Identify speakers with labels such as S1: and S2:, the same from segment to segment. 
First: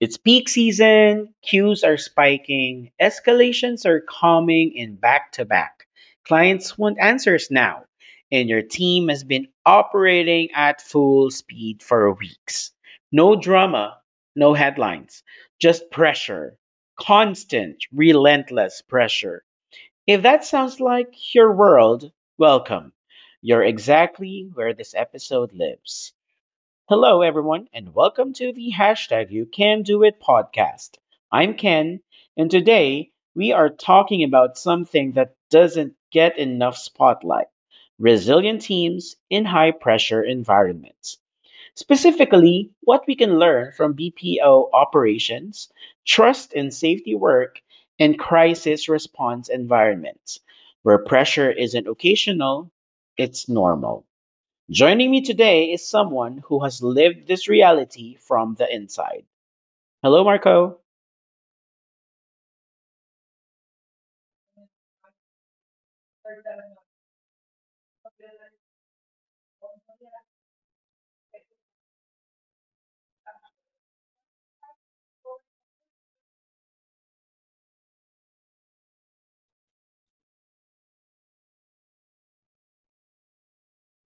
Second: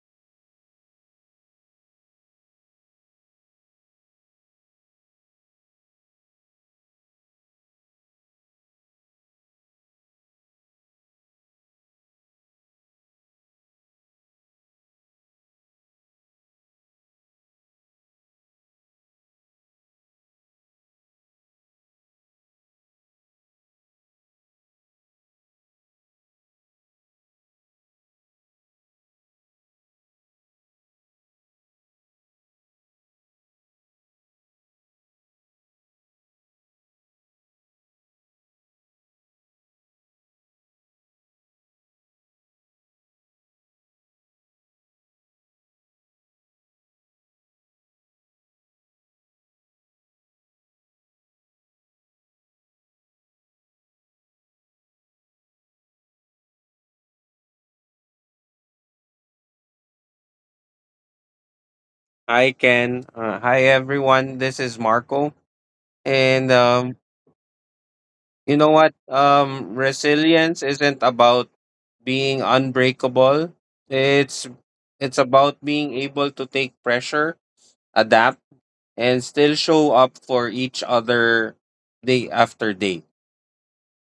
S1: It's peak season, queues are spiking, escalations are coming in back to back. Clients want answers now, and your team has been operating at full speed for weeks. No drama, no headlines, just pressure. Constant, relentless pressure. If that sounds like your world, welcome. You're exactly where this episode lives. Hello, everyone, and welcome to the hashtag You Can Do It podcast. I'm Ken, and today we are talking about something that doesn't get enough spotlight resilient teams in high pressure environments. Specifically, what we can learn from BPO operations, trust and safety work, and crisis response environments, where pressure isn't occasional, it's normal. Joining me today is someone who has lived this reality from the inside. Hello, Marco.
S2: Hi, Ken. Hi, everyone. This is Marco. And you know what? Resilience isn't about being unbreakable. It's it's about being able to take pressure, adapt, and still show up for each other day after day.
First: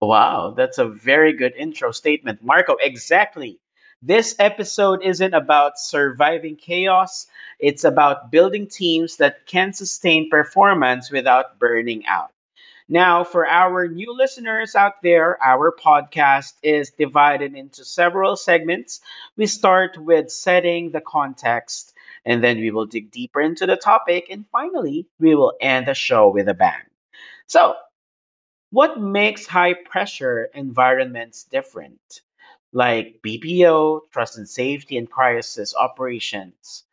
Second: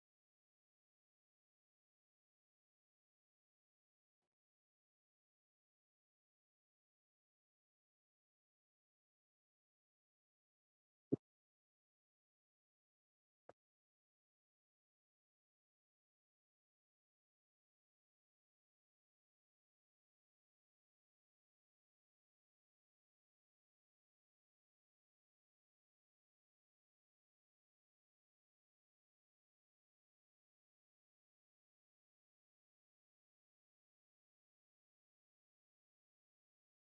S1: Wow, that's a very good intro statement, Marco. Exactly. This episode isn't about surviving chaos, it's about building teams that can sustain performance without burning out. Now, for our new listeners out there, our podcast is divided into several segments. We start with setting the context, and then we will dig deeper into the topic, and finally, we will end the show with a bang. So, what makes high pressure environments different? Like BPO, trust and safety, and crisis operations.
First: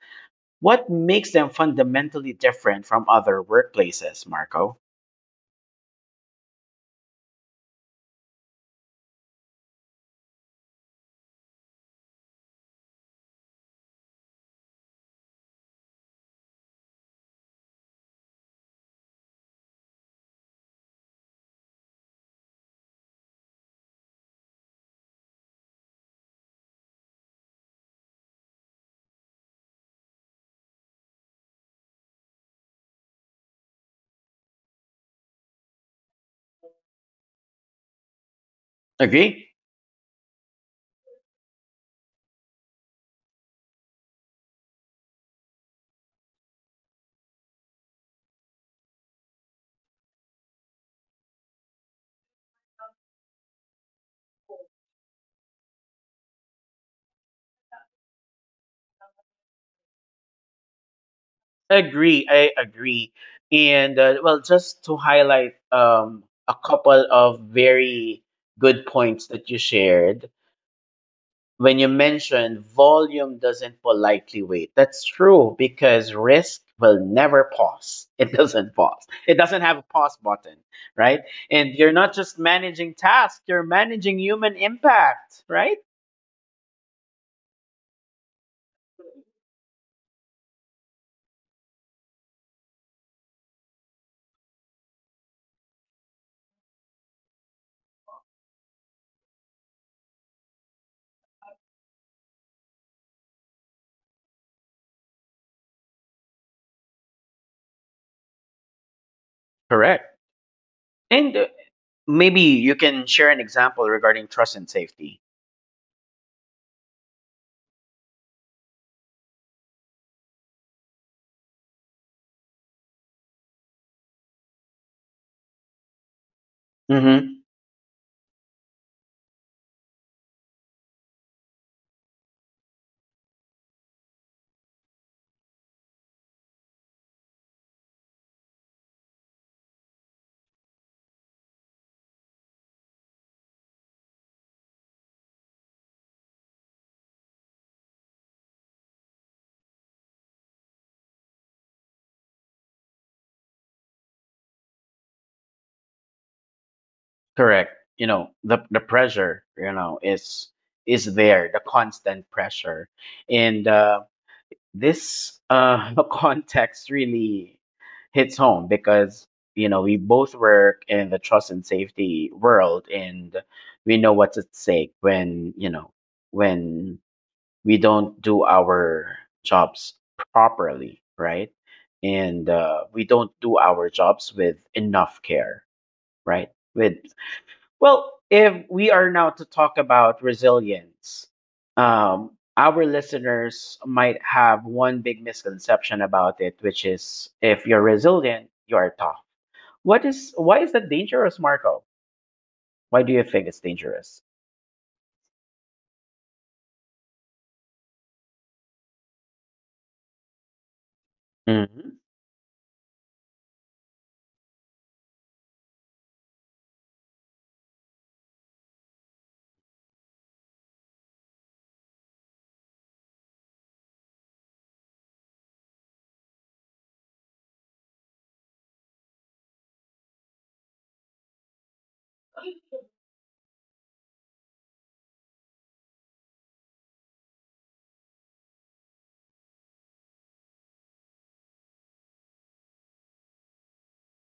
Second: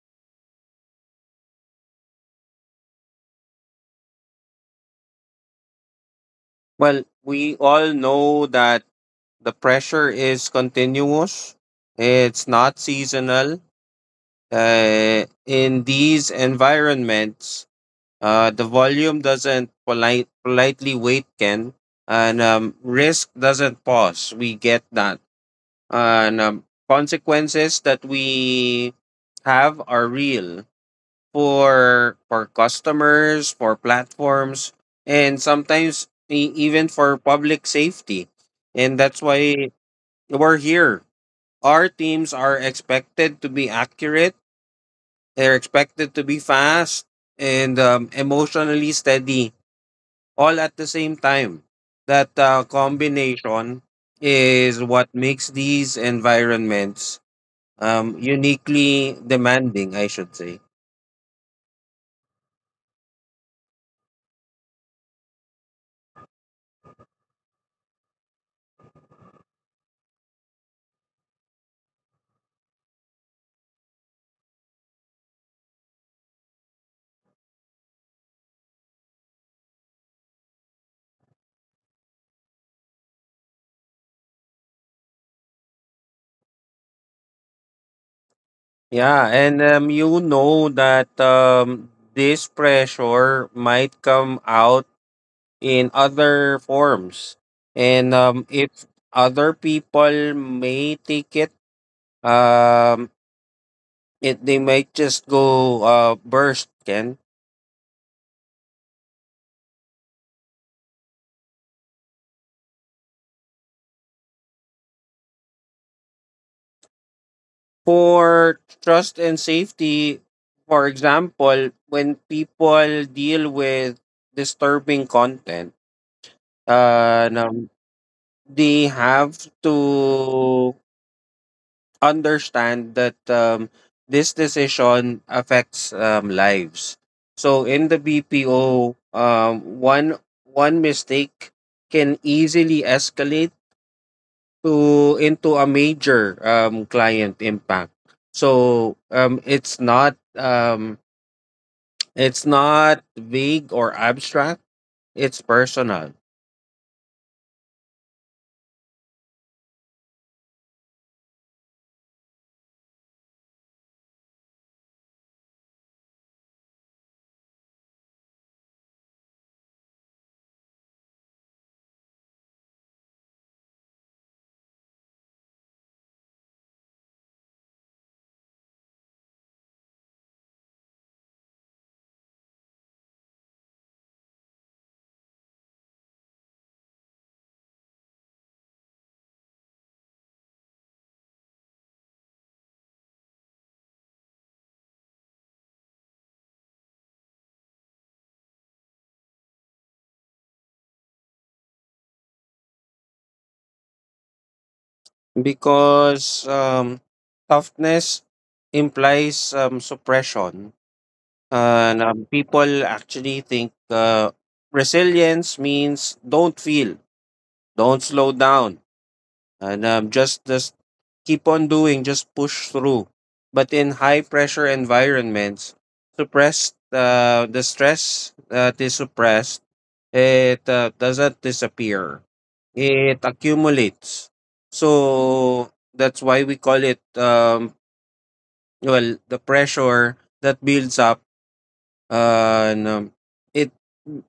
S1: What makes them fundamentally different from other workplaces, Marco?
S2: Well, we all know that the pressure is continuous. It's not seasonal. In these environments, the volume doesn't politely wait, Ken, and risk doesn't pause. We get that, and consequences that we have are real for customers, for platforms, and sometimes even for public safety. And that's
S1: Agree?
S2: why we're here. Our teams are expected to be accurate. They're expected to be fast and emotionally steady all at the same time. That combination is what makes these environments uniquely demanding, I should say.
S1: Agree, I agree. Just to highlight a couple of very good points that you shared, when you mentioned volume doesn't politely wait, that's true because risk will never pause. It doesn't pause, it doesn't have a pause button, right? And you're not just managing tasks, you're managing human impact, right?
S2: Yeah, and you know that this pressure might come out in other forms. And If other people may take it, um, they might just go burst, Ken.
S1: Correct. And Maybe you can share an example regarding trust and safety.
S2: For trust and safety, for example, when people deal with disturbing content,
S1: Mm-hmm.
S2: no, they have to understand that this decision affects lives. So in the BPO, one mistake can easily escalate to into a major client impact, so it's not it's not vague or abstract, it's personal.
S1: Correct. The pressure is there, the constant pressure. And this the context really hits home because we both work in the trust and safety world and we know what's at stake when we don't do our jobs properly, right? And we don't do our jobs with enough care, right? With well, if we are now to talk about resilience, um, our listeners might have one big misconception about it, which is if you're resilient, you are tough. What is why is that dangerous, Marco? Why do you think it's dangerous?
S2: Because toughness implies suppression, and people actually think resilience means don't feel, don't slow down, and just keep on doing, just push through. But in high pressure environments, suppressed the stress that is suppressed, it doesn't disappear, it accumulates. So that's why we call it, well, the pressure that builds up, and it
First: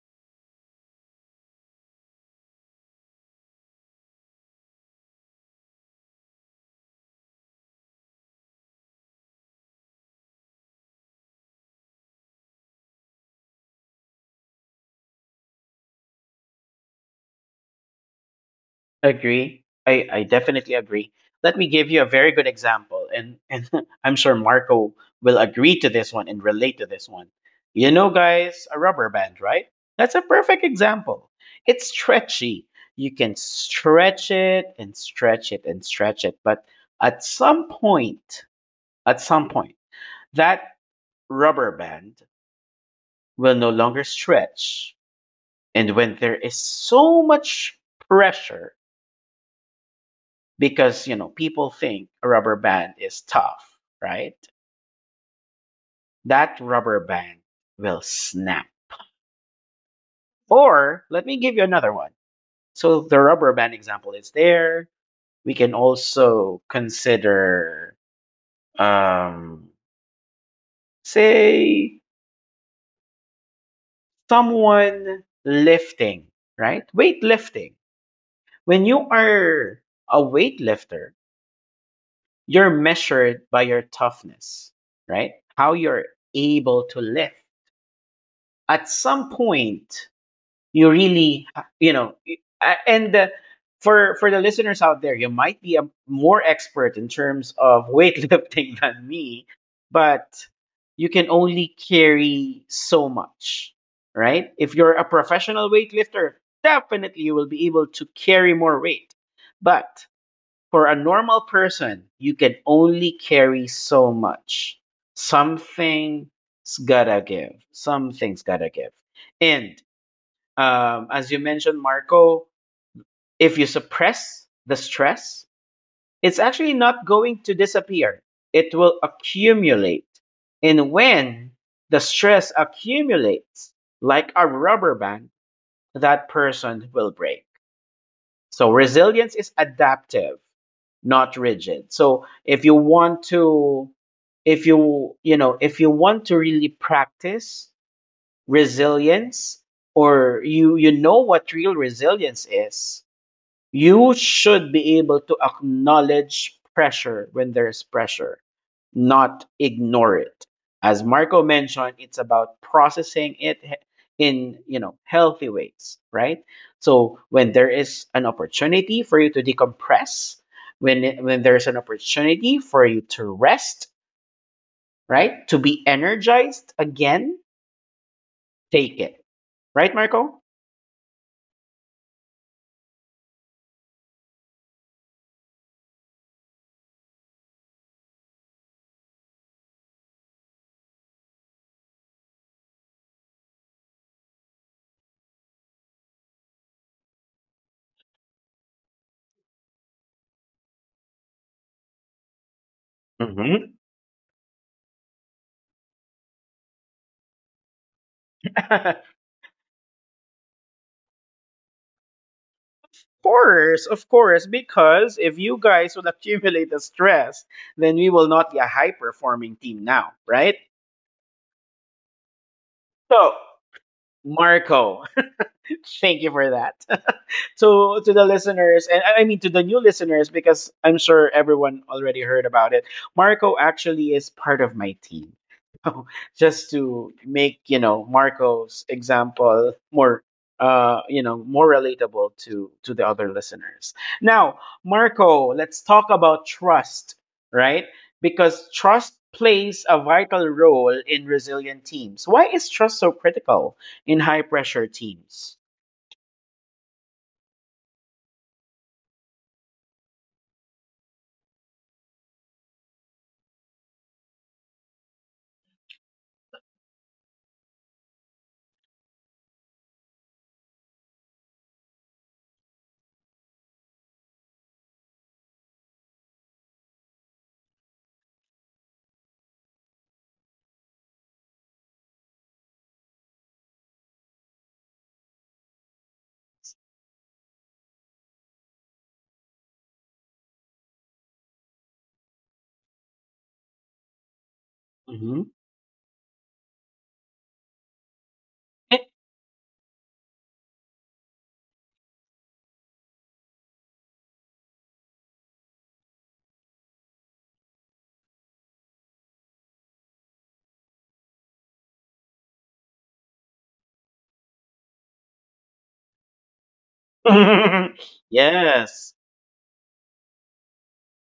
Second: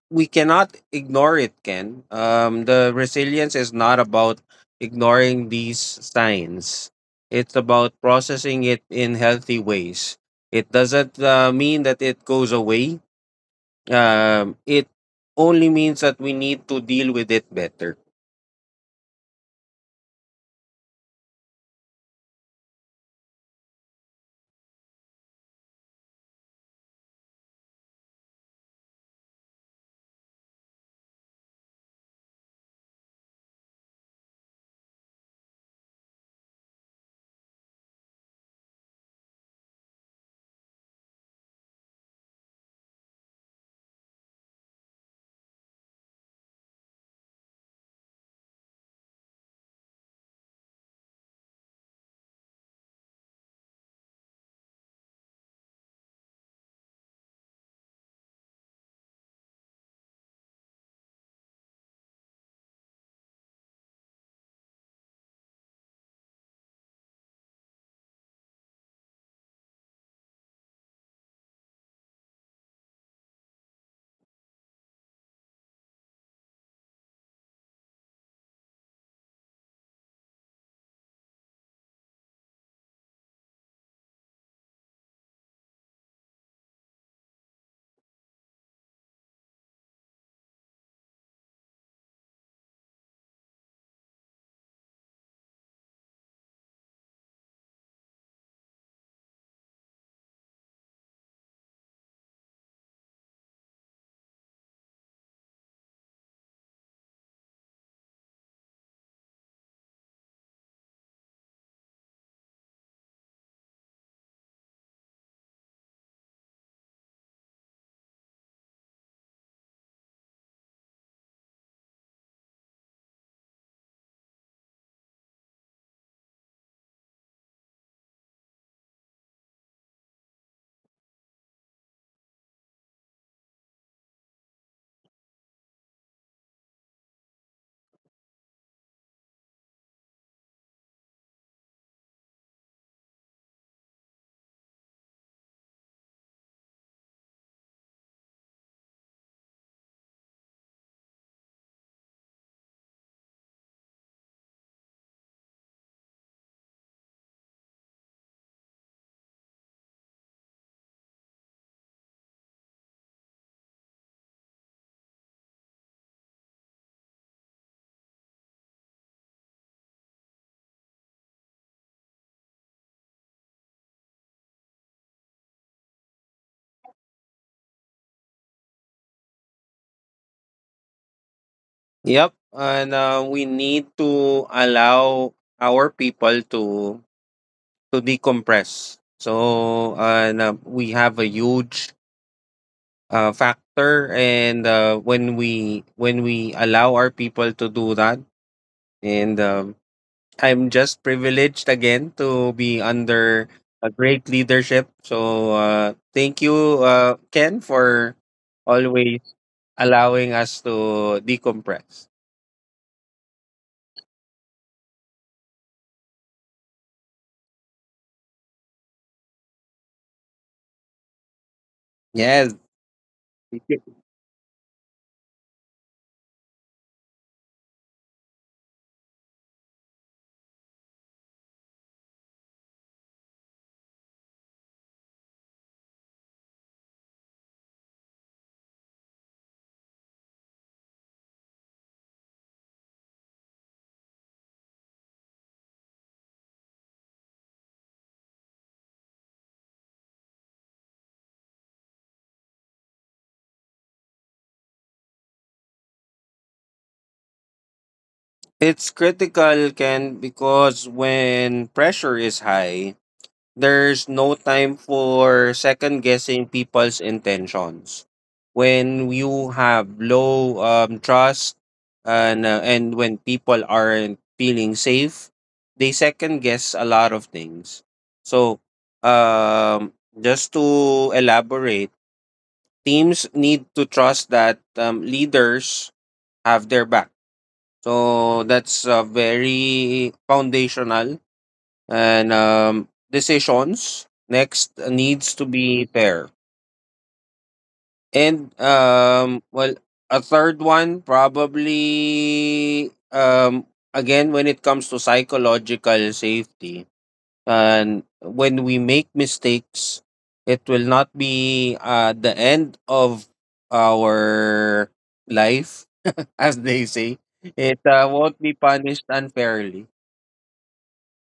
S2: we cannot ignore it, Ken. The resilience is not about ignoring these signs, it's about processing it in healthy ways. It doesn't mean that it goes away. It only means that we need to deal with it better.
S1: Agree. I definitely agree. Let me give you a very good example, and I'm sure Marco will agree to this one and relate to this one. You know, guys, a rubber band, right? That's a perfect example. It's stretchy. You can stretch it and stretch it and stretch it, but at some point, at some point, that rubber band will no longer stretch. And when there is so much pressure, because you know people think a rubber band is tough, right? That rubber band will snap. Or let me give you another one. So the rubber band example is there, we can also consider, um say someone lifting, right? Weightlifting. When you are a weightlifter, you're measured by your toughness, right? How you're able to lift. At some point, you really you know y- a- and for the listeners out there, you might be a, more expert in terms of weightlifting than me, but you can only carry so much. Right? If you're a professional weightlifter, definitely you will be able to carry more weight, but for a normal person you can only carry so much. Something's gotta give, something's gotta give. And as you mentioned, Marco, if you suppress the stress, it's actually not going to disappear. It will accumulate. And when the stress accumulates, like a rubber band, that person will break. So resilience is adaptive, not rigid. So if you want to, if you want to really practice resilience, or you know what real resilience is, you should be able to acknowledge pressure when there's pressure, not ignore it. As Marco mentioned, it's about processing it in healthy ways, right? So when there is an opportunity for you to decompress, when there's an opportunity for you to rest, right? To be energized again, take it. Right, Marco?
S2: Yep, and we need to allow our people to decompress. So, and we have a huge factor, and when we allow our people to do that. And I'm just privileged again to be under
S1: Hmm.
S2: a great leadership, so thank you, Ken, for always allowing us to decompress.
S1: Course, of course, because if you guys will accumulate the stress, then we will not be a high performing team now, right?
S2: Yes.
S1: So, Marco, thank you for that. To the listeners, and I mean to the new listeners, because I'm sure everyone already heard about it. Marco actually is part of my team. So just to make you know Marco's example more more relatable to the other listeners. Now, Marco, let's talk about trust, right? Because trust plays a vital role in resilient teams. Why is trust so critical in high pressure teams?
S2: It's critical, Ken, because when pressure is high, there's no time for second guessing people's intentions. When you have low trust, and when people aren't feeling safe, they second guess a lot of things. So, just to elaborate, teams need to trust that leaders have their back. So that's very foundational, and decisions next needs to
S1: Mhm.
S2: be fair, and um well a third one, probably, again, when it comes to psychological safety, and when we make mistakes, it will not be the end of our life, as they say. It won't be punished
S1: Yes,
S2: unfairly.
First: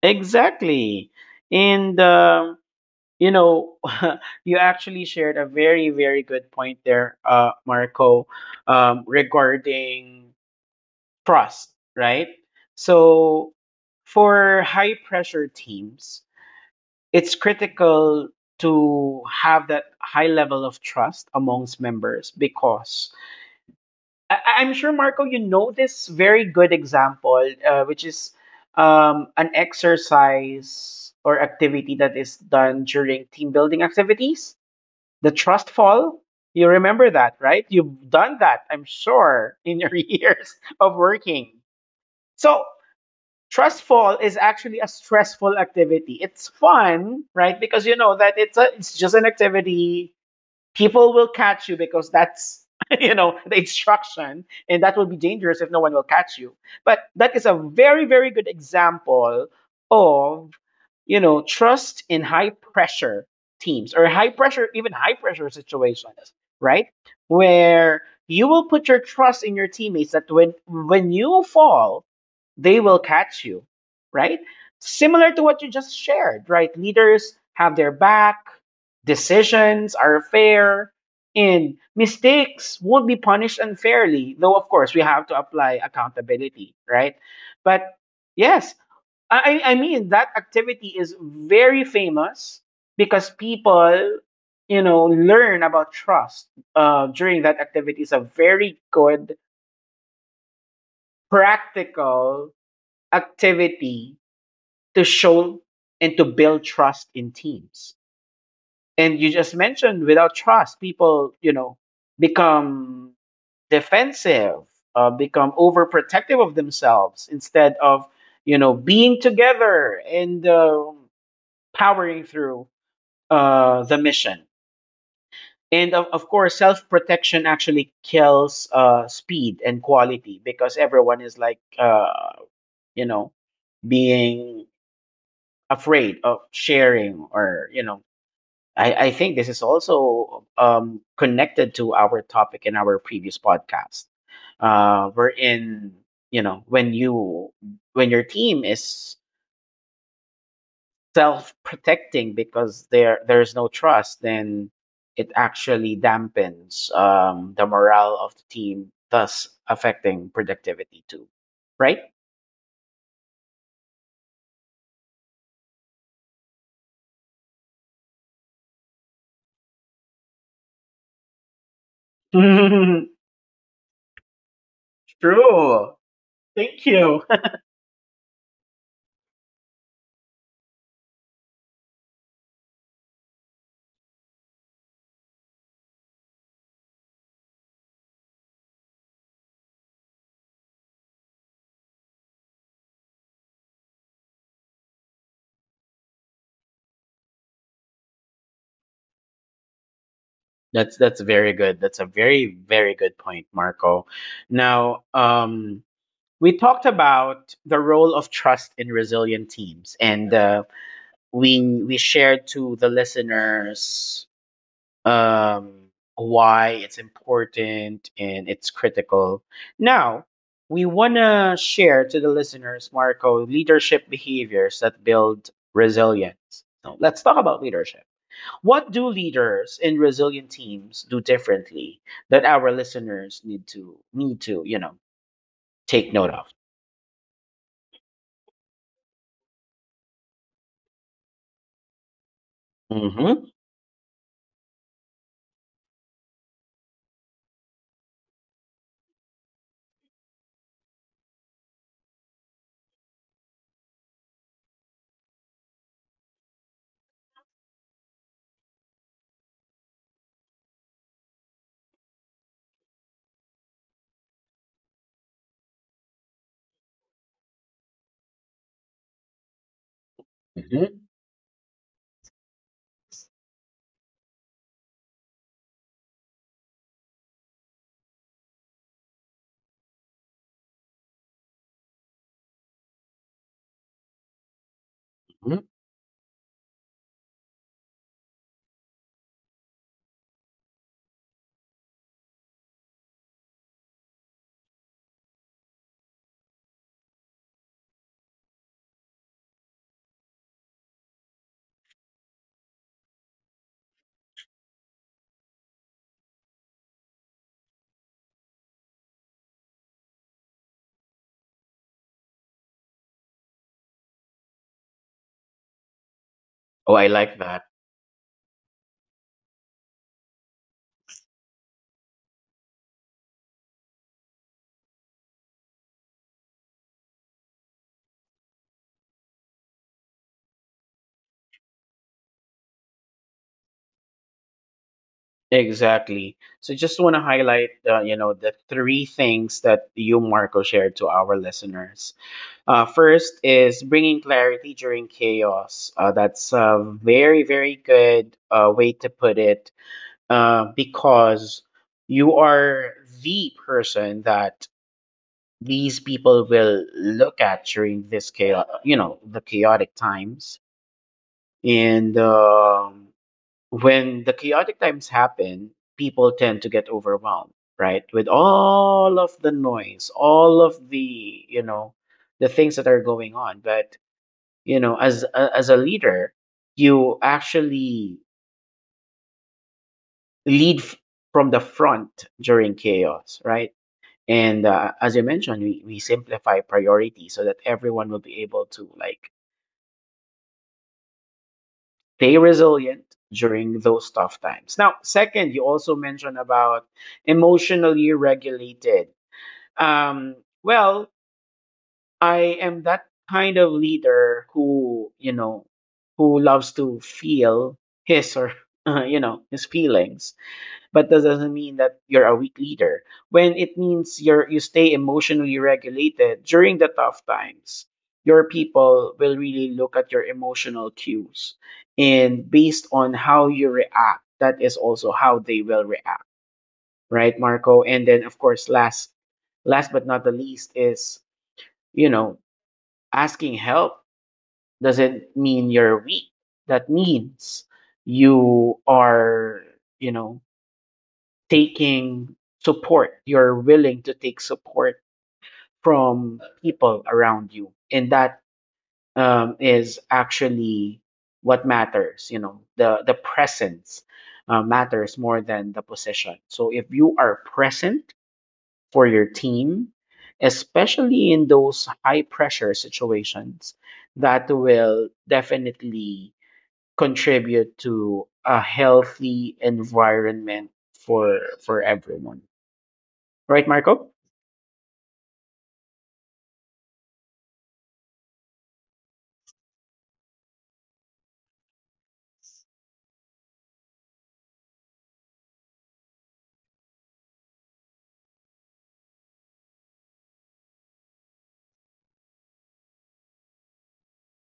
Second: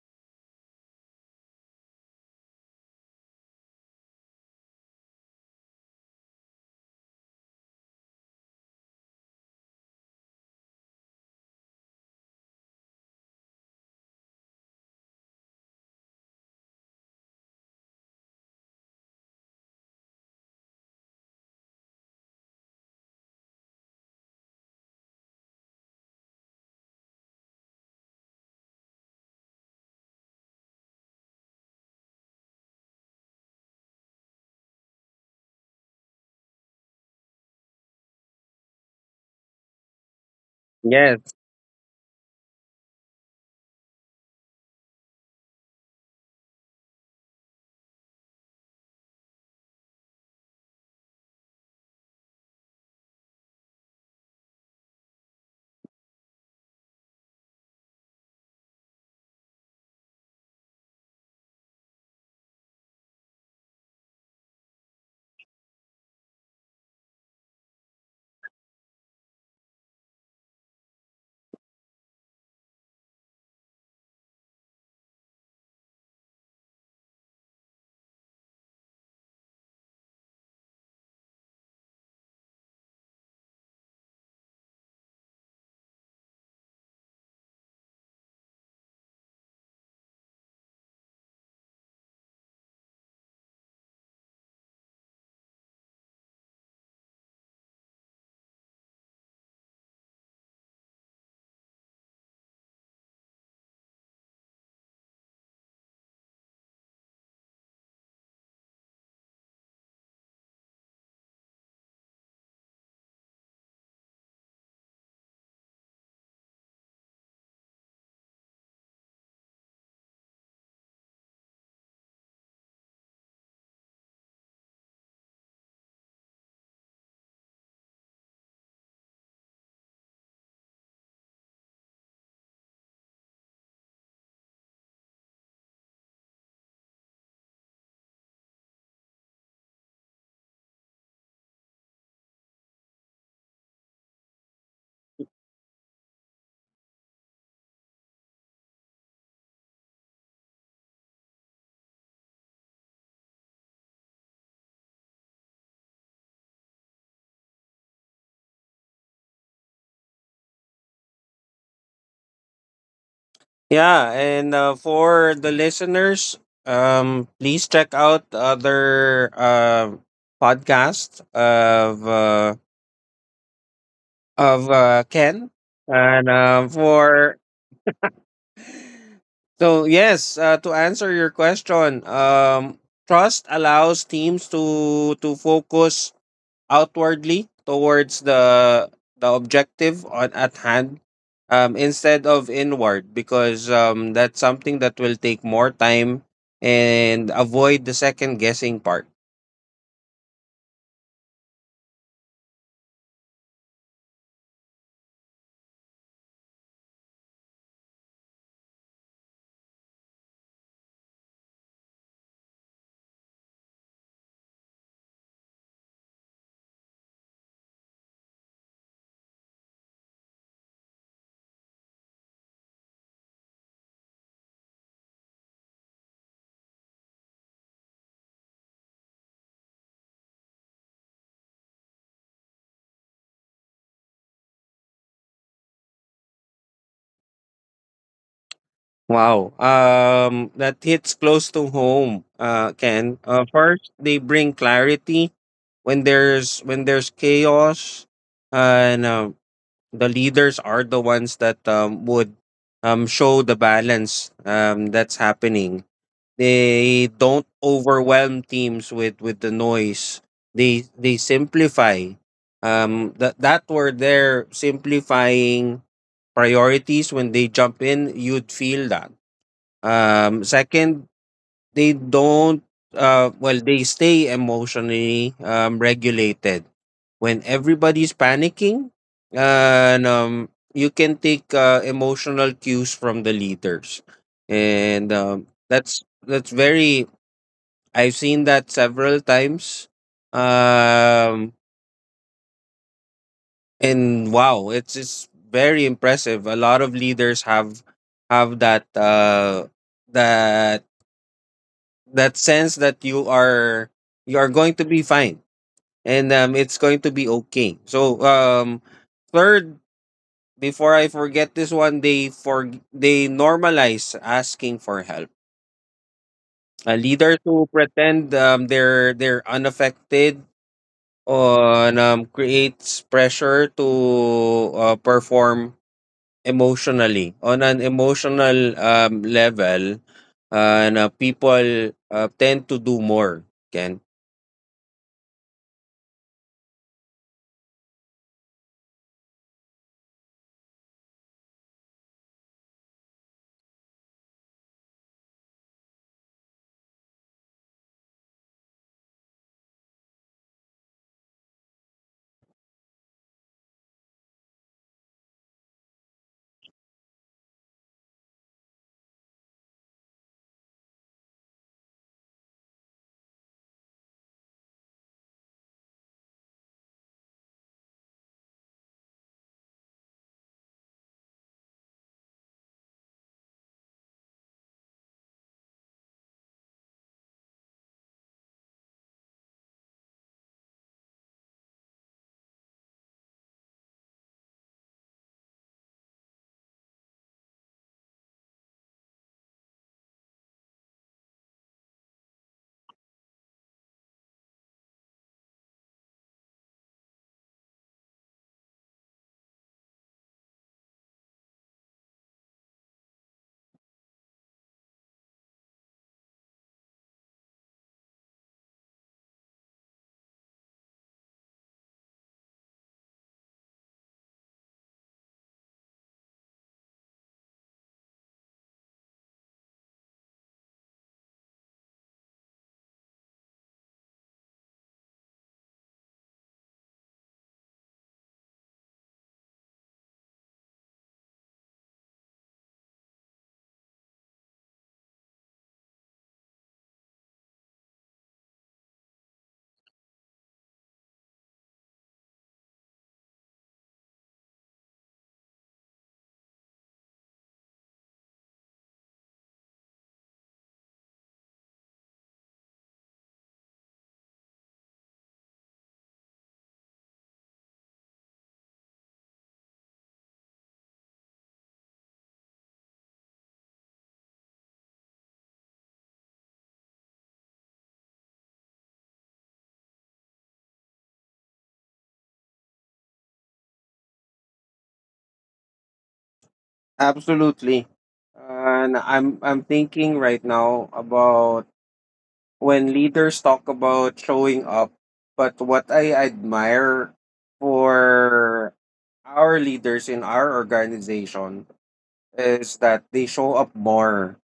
S1: exactly. And you know, you actually shared a very, very good point there, Marco, regarding trust, right? So for high pressure teams, it's critical to have that high level of trust amongst members because I'm sure, Marco, you know this very good example, which is an exercise or activity that is done during team building activities, the trust fall. You remember that, right? You've done that, I'm sure, in your years of
S2: Yes.
S1: working. So, trust fall is actually a stressful activity. It's fun, right? Because you know that it's just an activity, people will catch you because that's you know the instruction, and that will be dangerous if no one will catch you. But that is a very very good example of, you know, trust in high pressure teams or high pressure, even high pressure situations, right? Where you will put your trust in your teammates that when you fall, they will catch you, right? Similar to what you just shared, right? Leaders have their back, decisions are fair, and mistakes won't be punished unfairly, though of course we have to apply accountability, right? But yes, I mean that activity is very famous because people you know learn about trust during that activity. It's a very good practical activity to show and to build trust in teams. And you just mentioned without trust, people you know become defensive, become overprotective of themselves instead of you know being together and powering through the mission. And of course, self protection actually kills speed and quality because everyone is like, you know, being afraid of sharing or, you know, I think this is also connected to our topic in our previous podcast. We're in, you know, when you, when your team is self-protecting because there's no trust, then it actually dampens the morale of the team, thus affecting productivity too. Right?
S2: Yeah, and for the listeners, please check out other podcasts of Ken.
S1: True.
S2: And
S1: Thank you.
S2: for So yes, to answer your question, trust allows teams to focus outwardly towards the objective at hand, instead of inward, because that's something that will take more time and avoid the second guessing part.
S1: That's very good. That's a very very good point, Marco. Now, we talked about the role of trust in resilient teams, and we shared to the listeners um, why it's important and it's critical. Now, we want to share to the listeners, Marco, leadership behaviors that build resilience. So let's talk about leadership. What do leaders in resilient teams do differently that our listeners need to you know take note of?
S2: Wow. That hits close to home, Ken.
S1: Hmm.
S2: First, they bring clarity when there's chaos, and the leaders are the ones that would show the balance that's happening. They don't overwhelm teams with the noise. They simplify. Simplifying priorities, when they jump in, you'd feel that.
S1: Hmm.
S2: Second, they don't. Well, they stay emotionally regulated. When everybody's panicking, and you can take emotional cues from the leaders, and that's very, I've seen that several times. Um, and wow, it's very impressive. A lot of leaders have that that sense that you are going to be fine, and it's going to be okay. So, third, before I forget this one, they normalize asking for help.
S1: Oh, I
S2: Leaders
S1: like that.
S2: who pretend they're unaffected on creates pressure to perform emotionally, on an emotional level, and people tend to do more, Ken.
S1: Exactly. So just want to highlight, you know, the three things that you, Marco, shared to our listeners. First is bringing clarity during chaos. That's a very, very good way to put it because you are the person that these people will look at during this chaos, you know, the chaotic times. And when the chaotic times happen, people tend to get overwhelmed, right? With all of the noise, all of the, you know, the things that are going on. But, you know, as a leader, you actually lead f- from the front during chaos, right? And as you mentioned, we simplify priorities so that everyone will be able to like stay resilient during those tough times. Now, second, you also mentioned about emotionally regulated. Um, well, I am that kind of leader who, you know, who loves to feel his or, you know, his feelings, but that doesn't mean that you're a weak leader. When it means you stay emotionally regulated during the tough times, your people will really look at your emotional cues. And based on how you react, that is also how they will react. Right, Marco? And then of course last, last but not the least is, you know, asking help doesn't mean you're weak. That means you are, you know, taking support. You're willing to take support from people around you, and that is actually what matters. The presence matters more than the position. So if you are present for your team, especially in those high pressure situations, that will definitely contribute to a healthy environment for everyone. Right, Marco?
S2: Absolutely. And I'm thinking right now about when leaders talk about showing up, but what I admire for our leaders in our organization is that they show up more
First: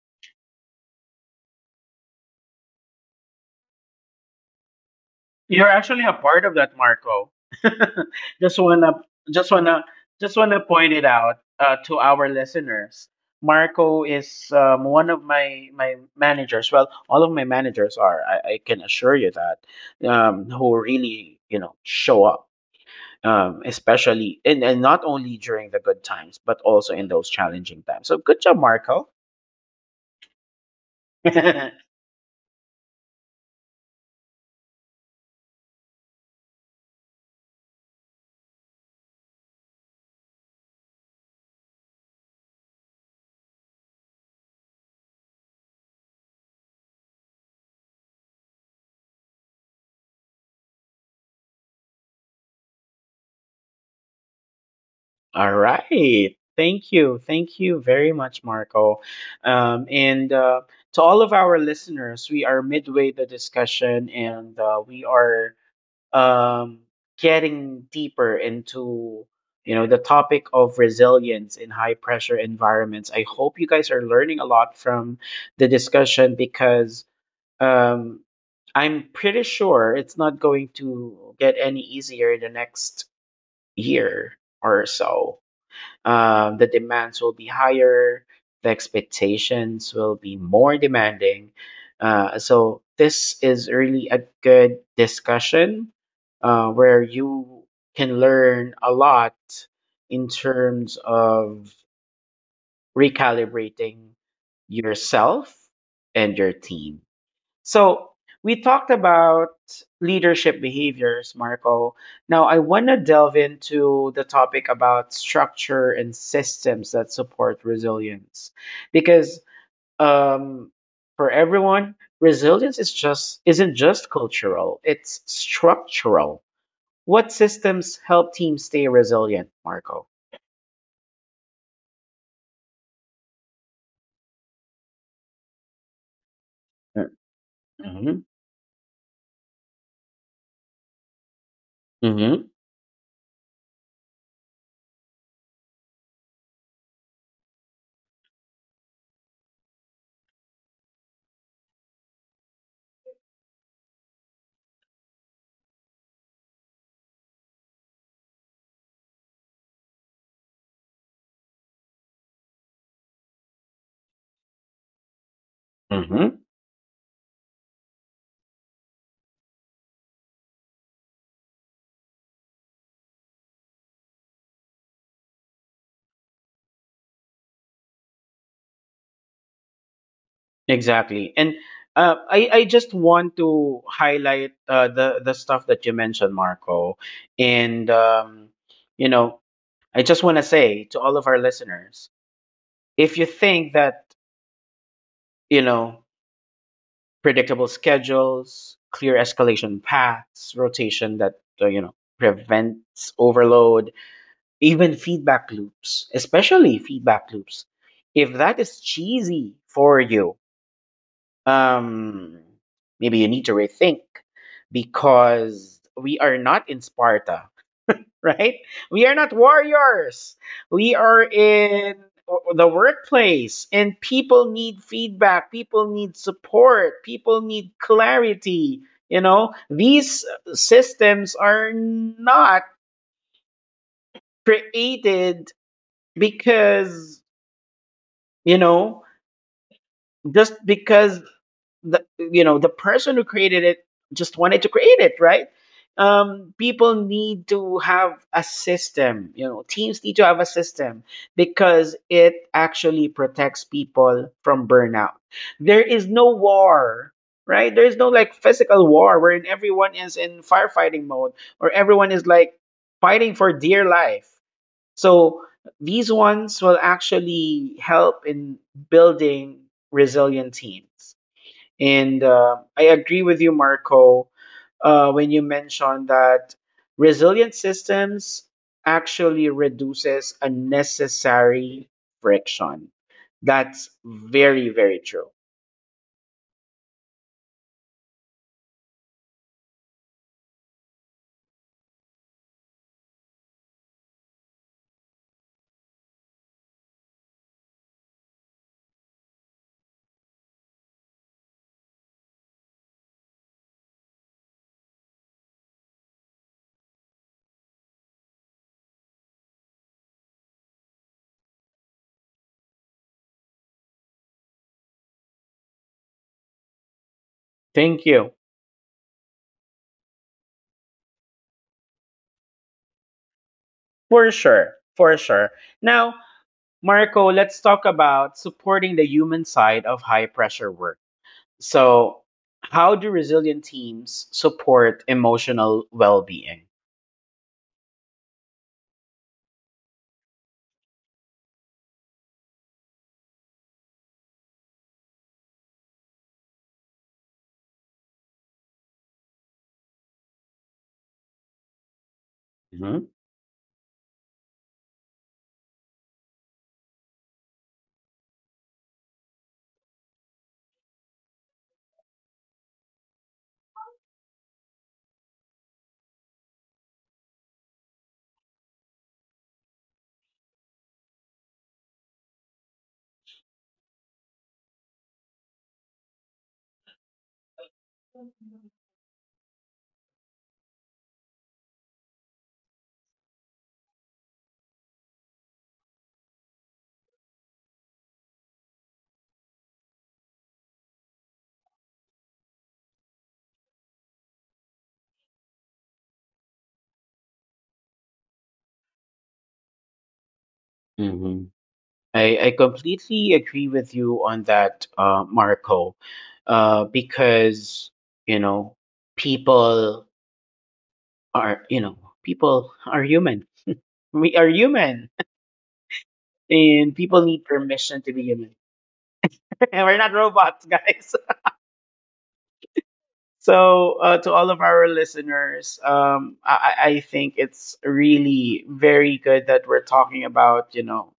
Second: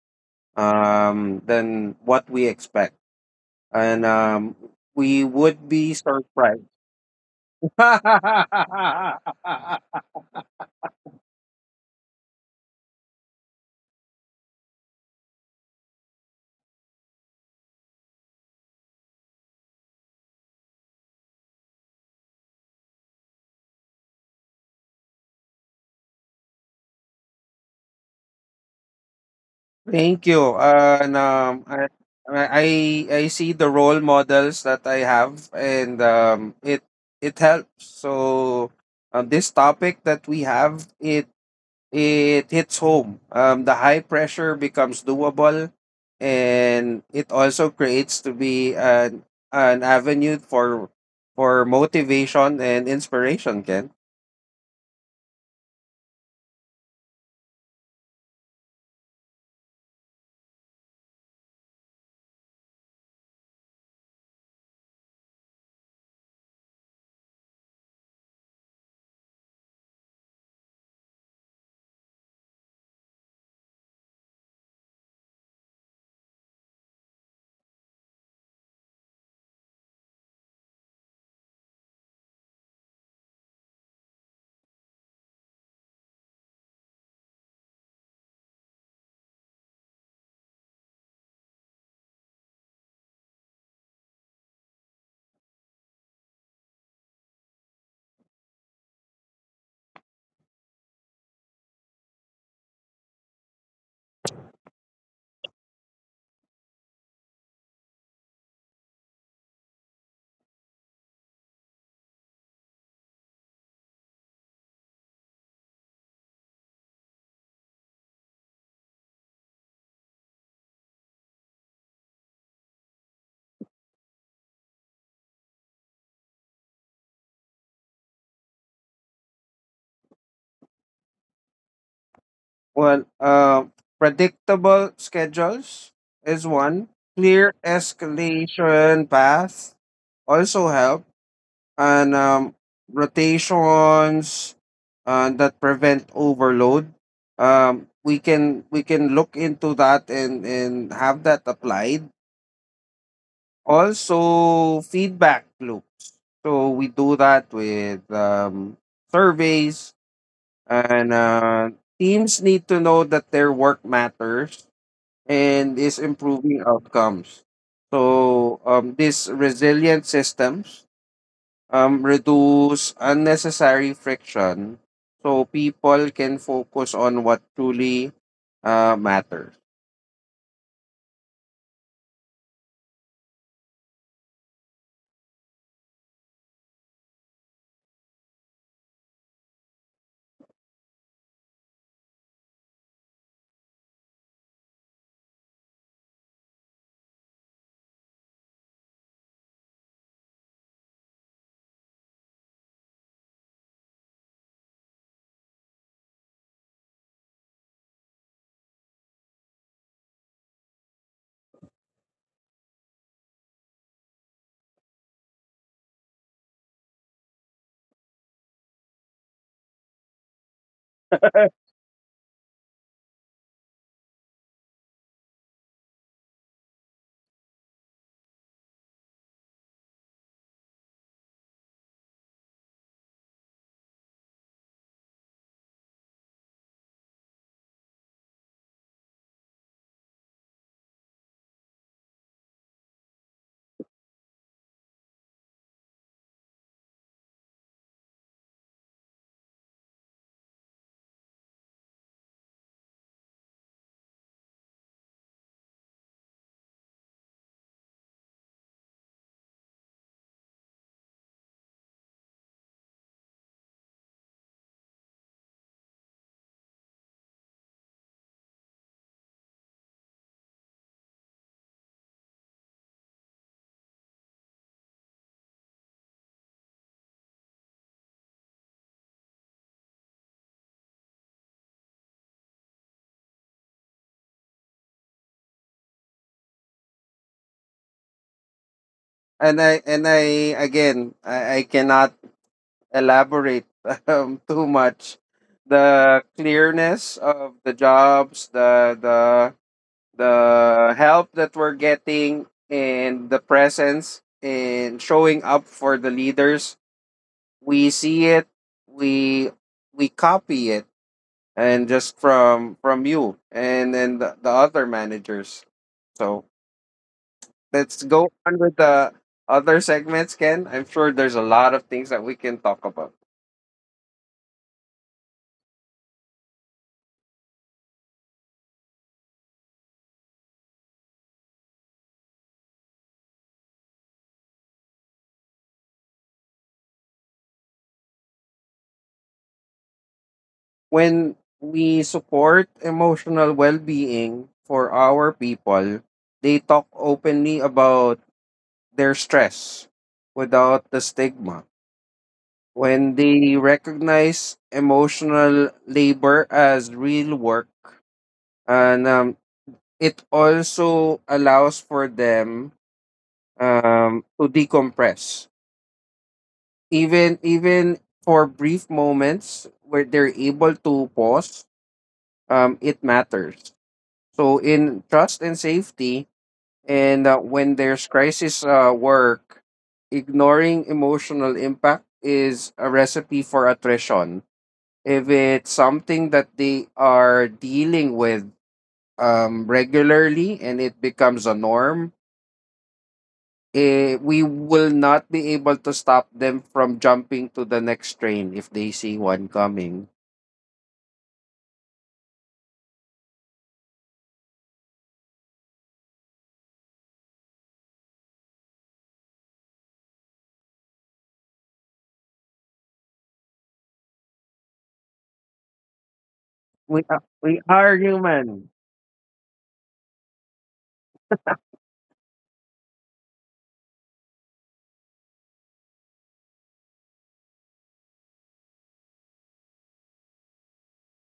S2: than what we expect, and we would
S1: You're
S2: be
S1: actually a part of
S2: surprised.
S1: that, Marco. just wanna, just wanna, just wanna point it out to our listeners. Marco is one of my managers. Well, all of my managers are. I can assure you that, who really, you know, show up, especially, and not only during the good times, but also in those challenging times. So good job, Marco.
S2: Thank you, I I see the role models that I have, and it helps. So this topic that we have, it hits home. The high pressure becomes doable, and it also creates to be an avenue for motivation and inspiration, Ken.
S1: All right. Thank you. Thank you very much, Marco. And To all of our listeners, we are midway the discussion, and we are um, getting deeper into, you know, the topic of resilience in high pressure environments. I hope you guys are learning a lot from the discussion because, um, I'm pretty sure it's not going to get any easier in the next year or so. The demands will be higher, the expectations will be more demanding. So, this is really a good discussion where you can learn a lot in terms of recalibrating yourself and your team. So we talked about leadership behaviors, Marco. Now I want to delve into the topic about structure and systems that support resilience, because, um, for everyone, resilience is just isn't just cultural; it's structural. What systems help teams stay resilient, Marco?
S2: Well, predictable schedules is one. Clear
S1: Mm-hmm.
S2: escalation path also help, and
S1: Mm-hmm.
S2: rotations that prevent overload. We can look into that and have that applied. Also, feedback loops. So we do that with surveys, and teams need to know that their work matters and is improving outcomes. So this resilient systems reduce unnecessary friction, so people can focus on what truly matters.
S1: Exactly. And I just want to highlight the stuff that you mentioned, Marco. And, you know, I just want to say to all of our listeners, if you think that, you know, predictable schedules, clear escalation paths, rotation that, you know, prevents overload, even feedback loops, especially feedback loops, if that is cheesy for you, um, maybe you need to rethink, because we are not in Sparta, right? We are not warriors. We are in the workplace, and people need feedback, people need support, people need clarity. You know, these systems are not created because, you know, just because the you know the person who created it just wanted to create it, right? People need to have a system. You know, teams need to have a system because it actually protects people from burnout. There is no war, right? There is no like physical war wherein everyone is in firefighting mode or everyone is like fighting for dear life. So these ones will actually help in building resilient teams. And I agree with you, Marco, when you mentioned that resilient systems actually reduces unnecessary friction. That's very, very true.
S2: And I again I cannot elaborate too much the clearness of the jobs, the help that we're getting, and the presence and showing up for the leaders. We see it, we we copy it, and just from you and then the other managers. So let's
S1: Thank
S2: go
S1: you.
S2: on with the other segments, Ken. I'm sure there's a lot of things that we can talk about.
S1: For sure. For sure. Now, Marco, let's talk about supporting the human side of high pressure work. So, how do resilient teams support emotional well being?
S2: When we support emotional well-being for our people, they talk openly about their stress without the stigma, when they recognize emotional labor as real work. And it also allows for them to decompress. Even for brief moments where they're able to pause, it matters. So in trust and safety, and when there's crisis work, ignoring emotional impact is a recipe for attrition. If it's something that they are dealing with regularly and it becomes a norm, eh, we will not be able to stop them from jumping to the next train if they see one coming.
S1: Mm-hmm. I completely agree with you on that, Marco, because, you know, people people are human. We are human, and people need
S2: We are
S1: permission to be human.
S2: human.
S1: We're not robots, guys. So, to all of our listeners, I think it's really very good that we're talking about, you know,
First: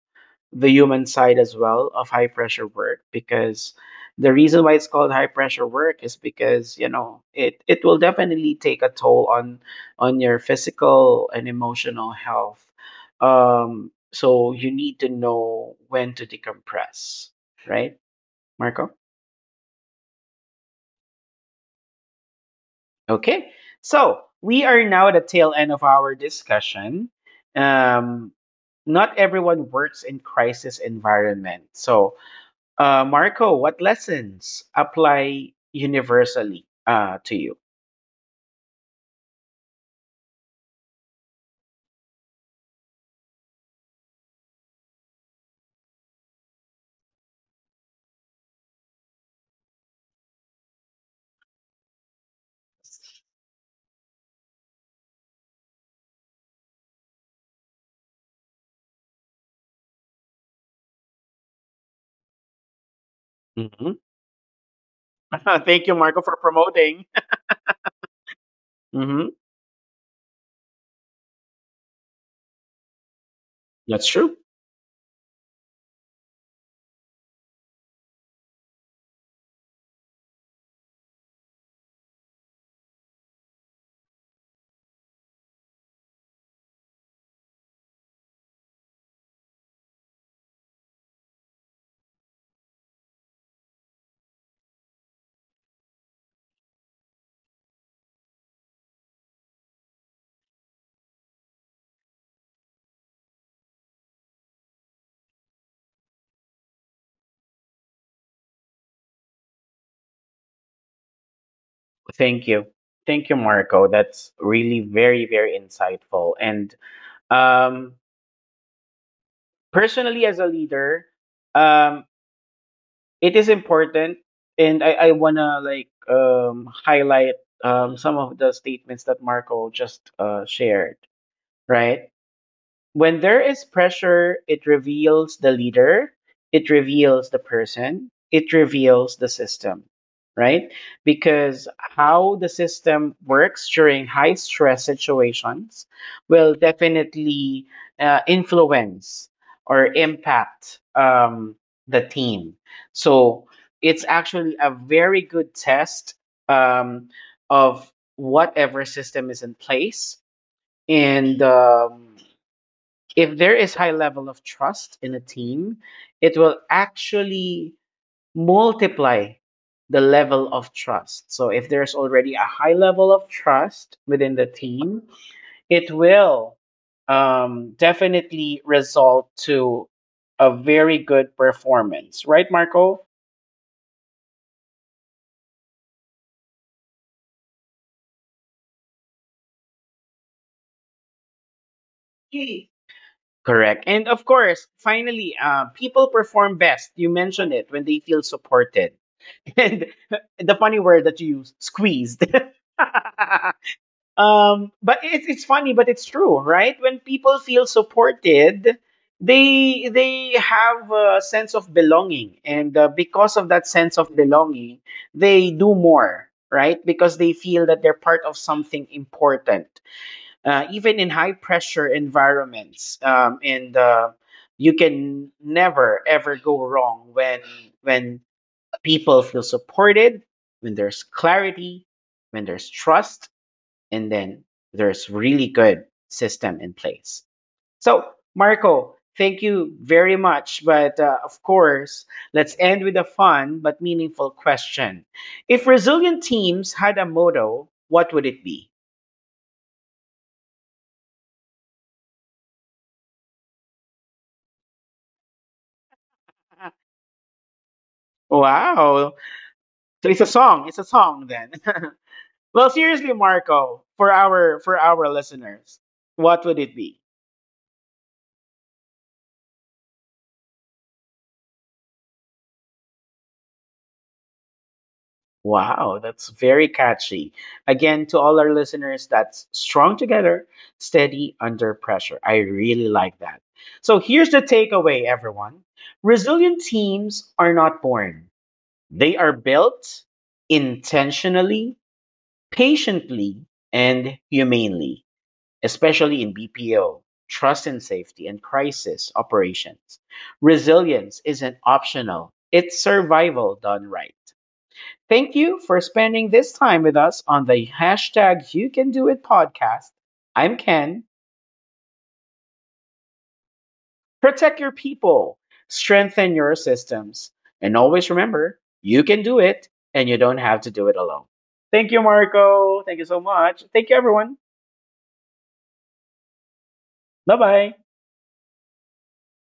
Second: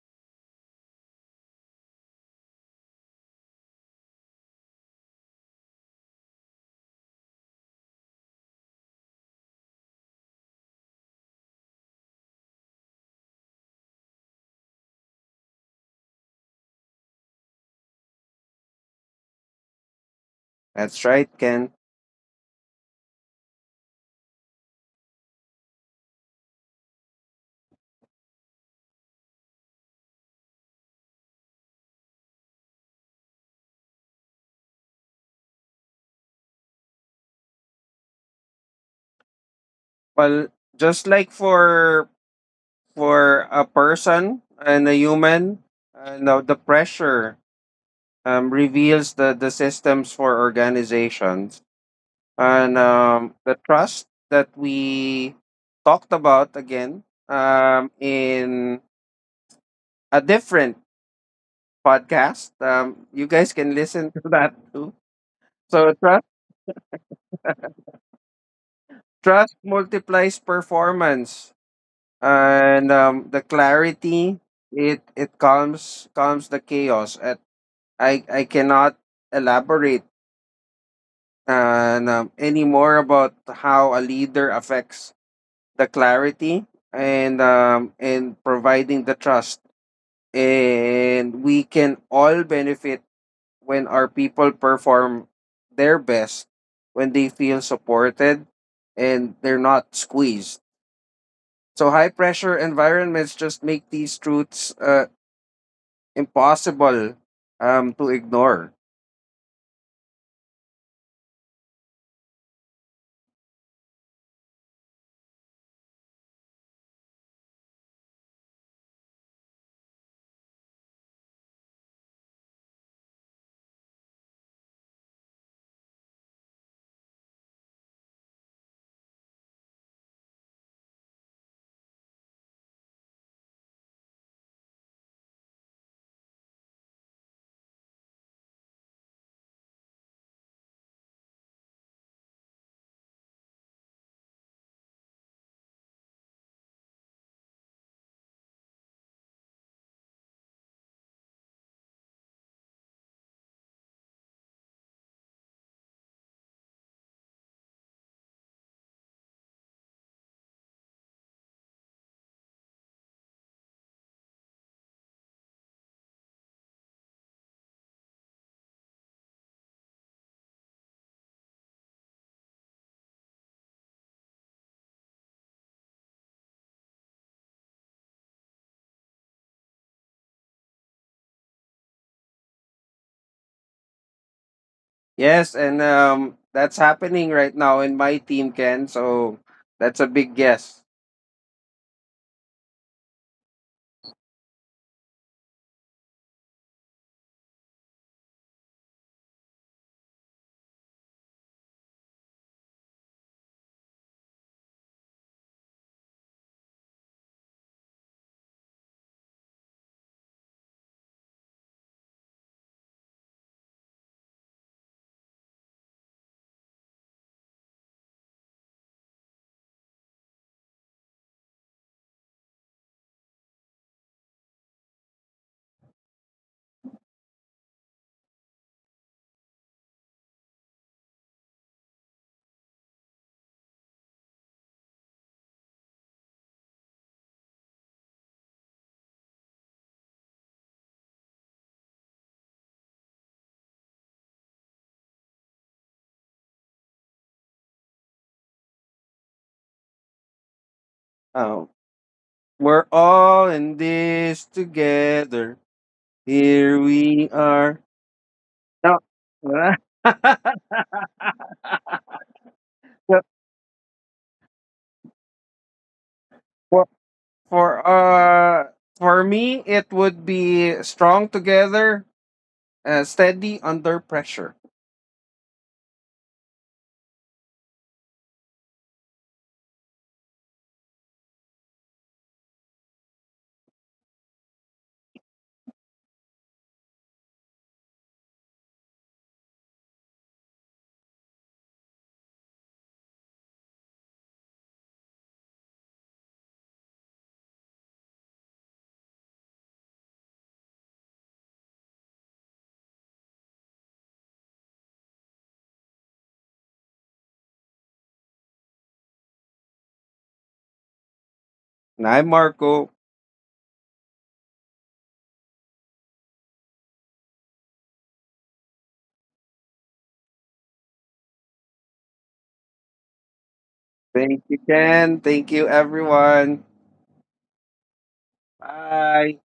S1: the human side as well of high pressure work, because the reason why it's called high pressure work is because, you know, it will definitely take a toll on your physical and emotional health. Um so you need to know when to decompress, right, Marco?
S2: That's right, Ken.
S1: Okay. So we are now at the tail end of our discussion. Um not everyone works in crisis environment. So, uh, Marco, what lessons apply universally to you?
S2: Well, just like for a person and a human, now the pressure reveals the systems for organizations, and the trust that we talked about again, in a different podcast. You guys can
S1: Hmm.
S2: listen to that too.
S1: Thank
S2: So
S1: you, Marco,
S2: trust,
S1: for promoting. Hmm.
S2: trust multiplies performance, and the
S1: That's true.
S2: clarity, it calms the chaos. At I cannot elaborate and any more about how a leader affects the clarity, and providing the trust, and we can all benefit when our people perform their best, when they feel supported and they're not squeezed. So, high pressure environments just make these truths impossible to ignore.
S1: Thank you. Thank you, Marco. That's really very, very insightful. And, um, personally, as a leader, um, it is important. And I want to like, highlight, some of the statements that Marco just, shared, right? When there is pressure, it reveals the leader, it reveals the person, it reveals the system, right? Because how the system works during high stress situations will definitely, influence or impact, the team. So it's actually a very good test, um, of whatever system is in place. And, if there is high level of trust in a team, it will actually multiply the level of trust. So if there's already a high level of trust within the team, it will, definitely result to a very good performance, right, Marco?
S2: Yes, and that's happening right now in my team, Ken. So, that's a big guess.
S1: Yes. Correct. And of course, finally, people perform best. You mentioned it, when they feel supported. And the funny word that you used, squeezed. But it's funny, but it's true, right? When people feel supported, they have a sense of belonging, and, because of that sense of belonging, they do more, right? Because they feel that they're part of something important, even in high pressure environments, and, you can never ever go wrong when when people feel supported, when there's clarity, when there's trust, and then there's really good system in place. So, Marco, thank you very much. But, of course, let's end with a fun but meaningful question. If resilient teams had a motto, what would it be?
S2: Um, we're all in this together. Here we are. No.
S1: Wow. So it's a song. It's a song then. Well, seriously, Marco, for our listeners, what would it
S2: For,
S1: be?
S2: For uh for me it would be strong together, steady under pressure.
S1: Wow, that's very catchy. Again, to all our listeners, that's strong together, steady under pressure. I really like that. So here's the takeaway, everyone: resilient teams are not born, they are built intentionally, patiently, and humanely, especially in BPO, trust and safety, and crisis operations. Resilience isn't optional, it's survival done right. Thank you for spending this time with us on the hashtag You Can Do It podcast. I'm Ken.
S2: And I'm Marco.
S1: Protect your people, strengthen your systems, and always remember, you can do it, and you don't have to do it alone. Thank you, Marco. Thank you so much. Thank you, everyone.
S2: Thank you, Ken. Thank you everyone.
S1: Bye bye.
S2: Bye.